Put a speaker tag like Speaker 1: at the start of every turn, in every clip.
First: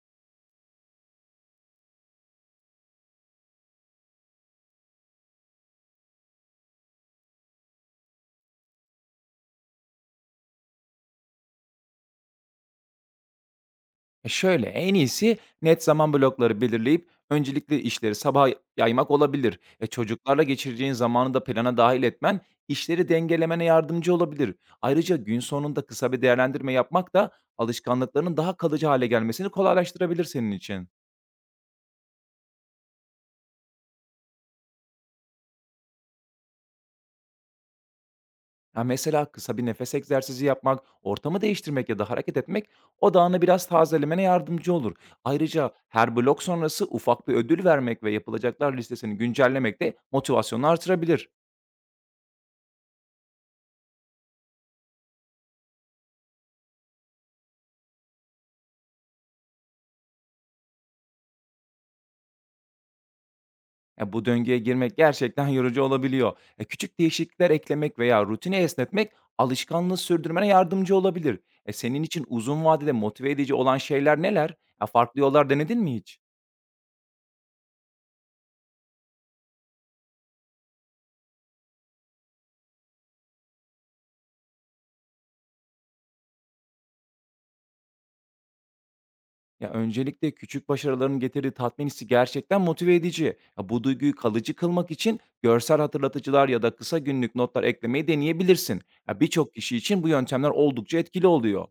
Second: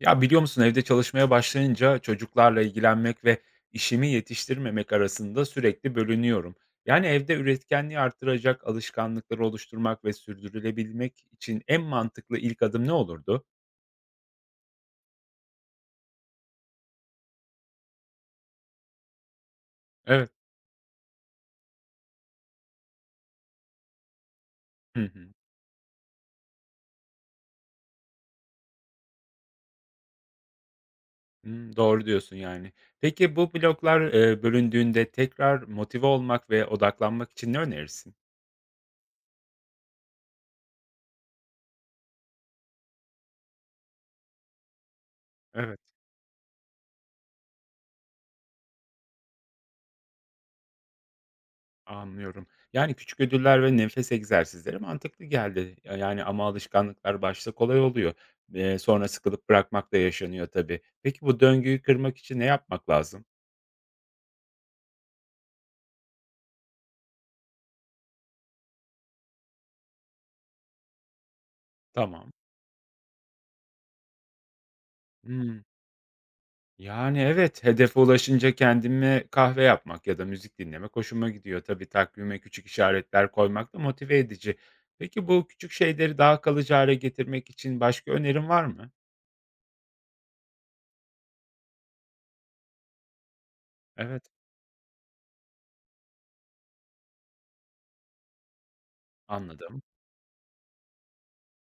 Speaker 1: Ya biliyor musun, evde çalışmaya başlayınca çocuklarla ilgilenmek ve işimi yetiştirmemek arasında sürekli bölünüyorum. Yani evde üretkenliği artıracak alışkanlıkları oluşturmak ve sürdürülebilmek için en mantıklı ilk adım ne olurdu?
Speaker 2: En iyisi net zaman blokları belirleyip öncelikli işleri sabaha yaymak olabilir.
Speaker 1: Evet.
Speaker 2: Çocuklarla geçireceğin zamanı da plana dahil etmen işleri dengelemene yardımcı olabilir.
Speaker 1: Hı
Speaker 2: Ayrıca
Speaker 1: hı.
Speaker 2: gün sonunda kısa bir değerlendirme yapmak da alışkanlıklarının daha kalıcı hale gelmesini kolaylaştırabilir senin için.
Speaker 1: Doğru diyorsun yani. Peki bu bloklar bölündüğünde tekrar motive olmak ve odaklanmak için ne önerirsin?
Speaker 2: Ya mesela kısa bir nefes egzersizi yapmak, ortamı değiştirmek ya da hareket etmek odağını biraz tazelemene yardımcı olur. Ayrıca
Speaker 1: Evet.
Speaker 2: her blok sonrası ufak bir ödül vermek ve yapılacaklar listesini güncellemek de motivasyonu artırabilir.
Speaker 1: Anlıyorum. Yani küçük ödüller ve nefes egzersizleri mantıklı geldi. Ya yani ama alışkanlıklar başta kolay oluyor. Sonra sıkılıp bırakmak da yaşanıyor tabii. Peki bu döngüyü kırmak için ne yapmak lazım?
Speaker 2: Bu döngüye girmek gerçekten yorucu olabiliyor. Küçük değişiklikler eklemek veya rutini esnetmek alışkanlığı sürdürmene yardımcı olabilir. Senin için
Speaker 1: Tamam.
Speaker 2: uzun vadede motive edici olan şeyler neler? Ya, farklı yollar
Speaker 1: Hımm.
Speaker 2: denedin mi hiç?
Speaker 1: Yani evet, hedefe ulaşınca kendime kahve yapmak ya da müzik dinlemek hoşuma gidiyor. Tabii takvime küçük işaretler koymak da motive edici. Peki bu küçük şeyleri daha kalıcı hâle getirmek için başka önerin var mı?
Speaker 2: Ya öncelikle küçük başarıların getirdiği tatmin hissi gerçekten motive edici. Ya, bu duyguyu
Speaker 1: Evet,
Speaker 2: kalıcı kılmak için görsel hatırlatıcılar ya da kısa günlük notlar eklemeyi deneyebilirsin. Ya, birçok kişi
Speaker 1: anladım.
Speaker 2: için bu yöntemler oldukça etkili oluyor.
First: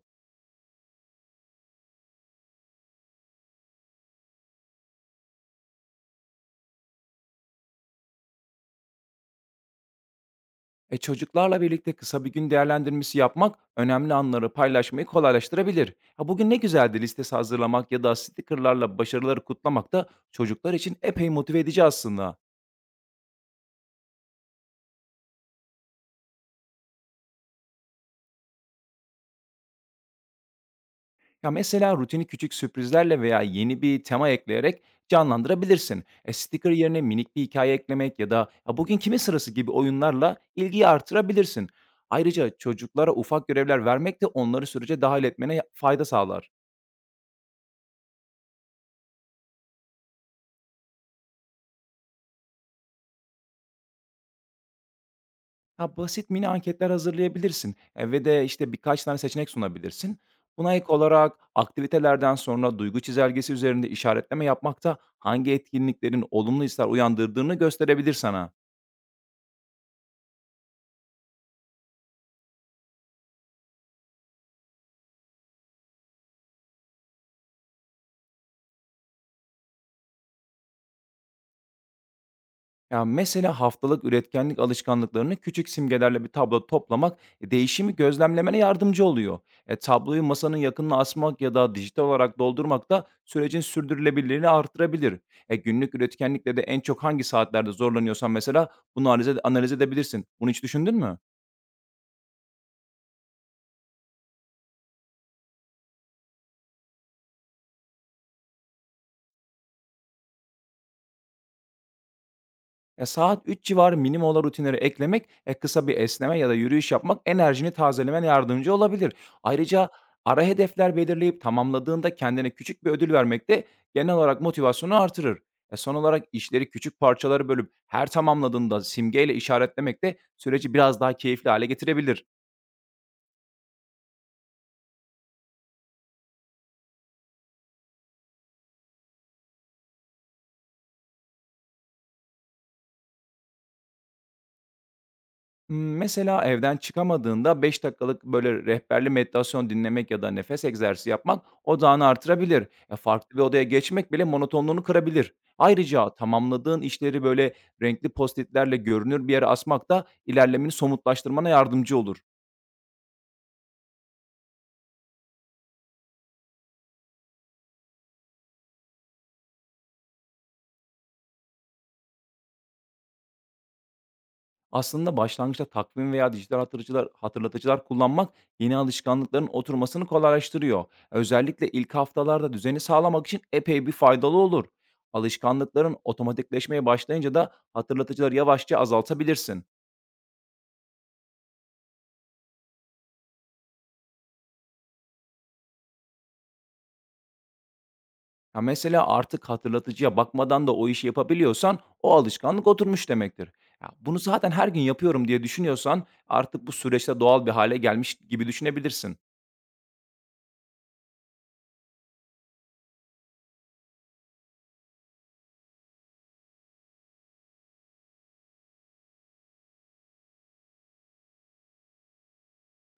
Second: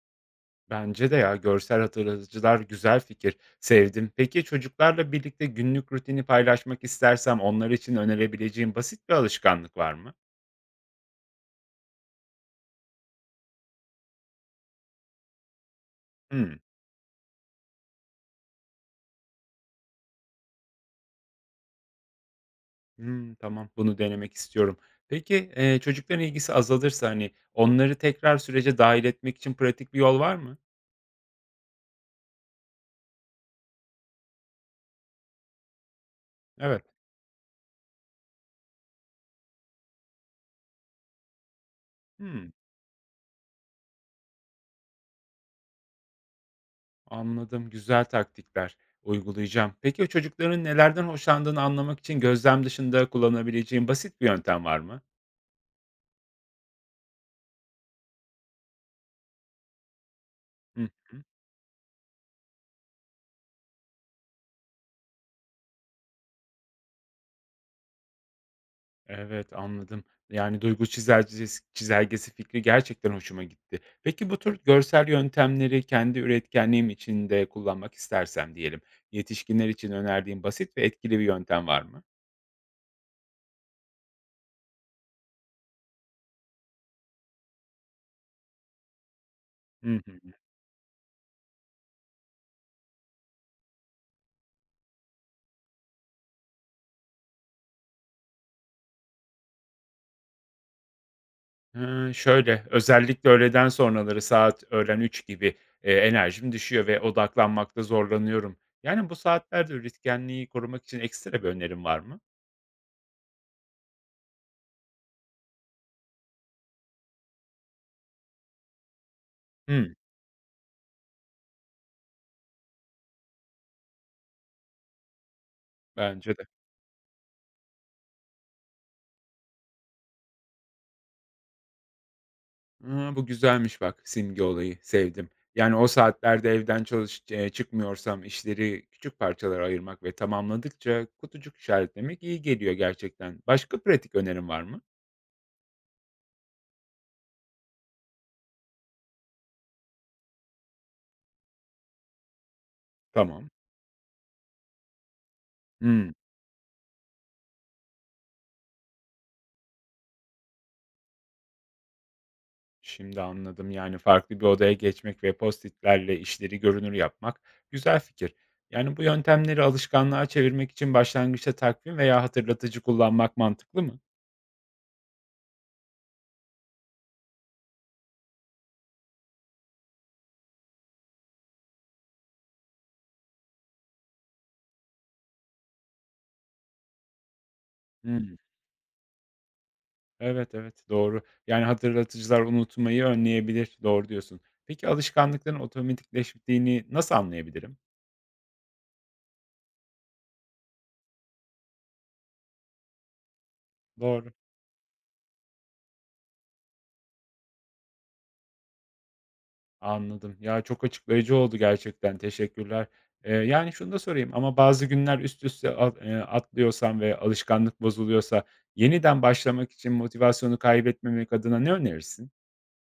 Speaker 1: Bence de ya, görsel hatırlatıcılar güzel fikir. Sevdim. Peki çocuklarla birlikte günlük rutini paylaşmak istersem onlar için önerebileceğim basit bir alışkanlık var mı?
Speaker 2: Çocuklarla birlikte kısa bir gün değerlendirmesi yapmak önemli anları paylaşmayı kolaylaştırabilir. Ha, bugün ne
Speaker 1: Hımm.
Speaker 2: güzeldi listesi hazırlamak ya da stickerlarla başarıları kutlamak da çocuklar için epey motive edici aslında.
Speaker 1: Tamam, bunu denemek istiyorum. Peki, çocukların ilgisi azalırsa, hani, onları tekrar sürece dahil etmek için pratik bir yol var mı?
Speaker 2: Ya mesela rutini küçük sürprizlerle veya yeni bir tema ekleyerek canlandırabilirsin. Sticker
Speaker 1: Evet.
Speaker 2: yerine minik bir hikaye eklemek ya da "Ya bugün kimin sırası gibi oyunlarla ilgiyi artırabilirsin. Ayrıca
Speaker 1: Hımm,
Speaker 2: çocuklara ufak görevler vermek de onları sürece dahil etmene fayda sağlar.
Speaker 1: anladım. Güzel taktikler. Uygulayacağım. Peki o çocukların nelerden hoşlandığını anlamak için gözlem dışında kullanabileceğim basit bir yöntem var mı?
Speaker 2: Ha, basit mini anketler hazırlayabilirsin, ve de, işte, birkaç tane seçenek sunabilirsin. Buna ek
Speaker 1: Hı.
Speaker 2: olarak aktivitelerden sonra duygu çizelgesi üzerinde işaretleme yapmak da hangi etkinliklerin olumlu hisler uyandırdığını gösterebilir sana.
Speaker 1: Evet, anladım. Yani duygu çizelgesi fikri gerçekten hoşuma gitti. Peki bu tür görsel yöntemleri kendi üretkenliğim için de kullanmak istersem diyelim, yetişkinler için önerdiğin basit ve etkili bir yöntem var mı?
Speaker 2: Ya mesela haftalık üretkenlik alışkanlıklarını küçük simgelerle bir tablo toplamak değişimi gözlemlemene yardımcı oluyor.
Speaker 1: Hı
Speaker 2: Tabloyu
Speaker 1: hı.
Speaker 2: masanın yakınına asmak ya da dijital olarak doldurmak da sürecin sürdürülebilirliğini artırabilir. Günlük üretkenlikle de en çok hangi saatlerde zorlanıyorsan mesela bunu analiz edebilirsin. Bunu hiç düşündün mü?
Speaker 1: Şöyle, özellikle öğleden sonraları saat öğlen 3 gibi, enerjim düşüyor ve odaklanmakta zorlanıyorum. Yani bu saatlerde üretkenliği korumak için ekstra bir önerim var mı?
Speaker 2: Ya, saat 3 civarı minimum olan rutinleri eklemek, kısa bir esneme ya da yürüyüş yapmak enerjini tazelemene yardımcı olabilir. Ayrıca
Speaker 1: Hıı,
Speaker 2: ara hedefler belirleyip tamamladığında kendine küçük bir ödül vermek de genel olarak motivasyonu artırır. Son olarak
Speaker 1: bence de.
Speaker 2: işleri küçük parçalara bölüp her tamamladığında simgeyle işaretlemek de süreci biraz daha keyifli hale getirebilir.
Speaker 1: A, bu güzelmiş bak, simge olayı, sevdim. Yani o saatlerde evden çalış çıkmıyorsam işleri küçük parçalara ayırmak ve tamamladıkça kutucuk işaretlemek iyi geliyor gerçekten. Başka pratik önerin var mı?
Speaker 2: Mesela evden çıkamadığında 5 dakikalık, böyle, rehberli meditasyon dinlemek ya da nefes egzersizi yapmak odağını artırabilir. Ya, farklı bir
Speaker 1: Tamam.
Speaker 2: odaya geçmek bile monotonluğunu kırabilir. Ayrıca
Speaker 1: Hımm,
Speaker 2: tamamladığın işleri, böyle, renkli postitlerle görünür bir yere asmak da ilerlemeni somutlaştırmana yardımcı olur.
Speaker 1: şimdi anladım. Yani farklı bir odaya geçmek ve Post-it'lerle işleri görünür yapmak güzel fikir. Yani bu yöntemleri alışkanlığa çevirmek için başlangıçta takvim veya hatırlatıcı kullanmak mantıklı mı?
Speaker 2: Aslında başlangıçta takvim veya dijital hatırlatıcılar kullanmak yeni alışkanlıkların oturmasını kolaylaştırıyor. Özellikle ilk haftalarda düzeni sağlamak için epey bir faydalı olur. Alışkanlıkların otomatikleşmeye başlayınca da
Speaker 1: Hıı.
Speaker 2: hatırlatıcıları yavaşça azaltabilirsin.
Speaker 1: Evet, evet, doğru. Yani hatırlatıcılar unutmayı önleyebilir. Doğru diyorsun. Peki alışkanlıkların otomatikleştiğini nasıl anlayabilirim?
Speaker 2: Ya mesela artık hatırlatıcıya bakmadan da o işi yapabiliyorsan o alışkanlık oturmuş demektir. Ya bunu
Speaker 1: Doğru.
Speaker 2: zaten her gün yapıyorum diye düşünüyorsan artık bu süreçte doğal bir hale gelmiş gibi düşünebilirsin.
Speaker 1: Anladım. Ya, çok açıklayıcı oldu gerçekten, teşekkürler. Şunu da sorayım ama bazı günler üst üste at atlıyorsam ve alışkanlık bozuluyorsa yeniden başlamak için motivasyonu kaybetmemek adına ne önerirsin?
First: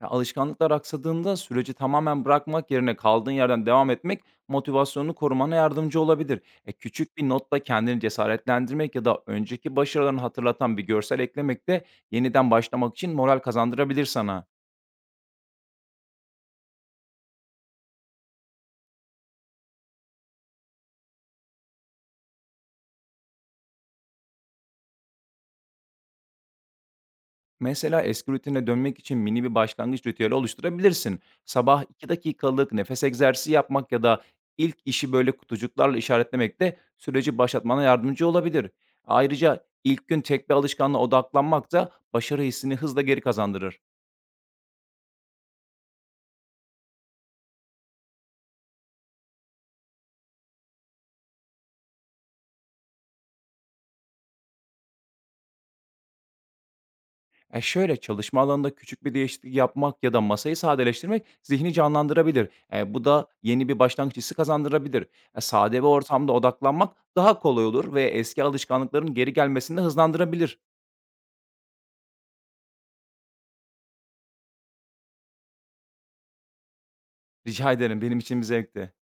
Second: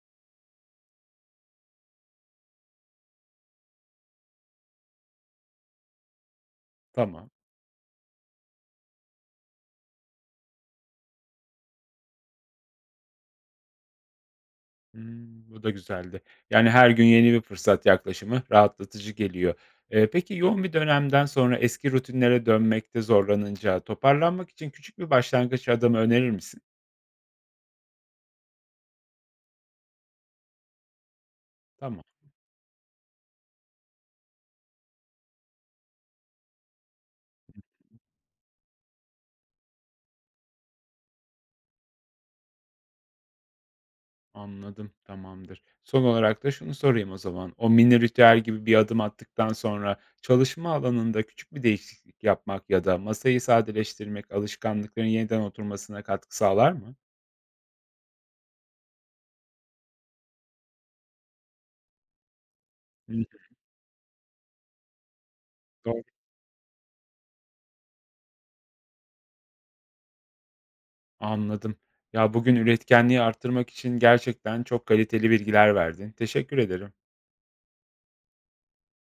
Speaker 2: Ya, alışkanlıklar aksadığında süreci tamamen bırakmak yerine kaldığın yerden devam etmek motivasyonunu korumana yardımcı olabilir. Küçük bir
Speaker 1: Tamam.
Speaker 2: notla kendini cesaretlendirmek ya da önceki başarılarını hatırlatan bir görsel eklemek de yeniden başlamak için moral kazandırabilir sana.
Speaker 1: Bu da güzeldi. Yani, her gün yeni bir fırsat yaklaşımı rahatlatıcı geliyor. Peki yoğun bir dönemden sonra eski rutinlere dönmekte zorlanınca toparlanmak için küçük bir başlangıç adımı önerir misin?
Speaker 2: Mesela eski rutine dönmek için mini bir başlangıç ritüeli oluşturabilirsin. Sabah
Speaker 1: Tamam,
Speaker 2: 2 dakikalık nefes egzersizi yapmak ya da ilk işi böyle kutucuklarla işaretlemek de süreci başlatmana yardımcı olabilir. Ayrıca ilk gün tek bir alışkanlığa odaklanmak da başarı hissini hızla geri kazandırır.
Speaker 1: anladım, tamamdır. Son olarak da şunu sorayım o zaman. O mini ritüel gibi bir adım attıktan sonra çalışma alanında küçük bir değişiklik yapmak ya da masayı sadeleştirmek alışkanlıkların yeniden oturmasına katkı sağlar mı?
Speaker 2: E şöyle Çalışma alanında küçük bir değişiklik yapmak ya da masayı sadeleştirmek zihni canlandırabilir. Bu
Speaker 1: Hı.
Speaker 2: da yeni bir başlangıç hissi kazandırabilir. Sade bir
Speaker 1: Doğru.
Speaker 2: ortamda odaklanmak daha kolay olur ve eski alışkanlıkların geri gelmesini de hızlandırabilir.
Speaker 1: Anladım. Ya, bugün üretkenliği arttırmak için gerçekten çok kaliteli bilgiler verdin. Teşekkür ederim.
Speaker 2: Rica ederim. Benim için bir zevkti.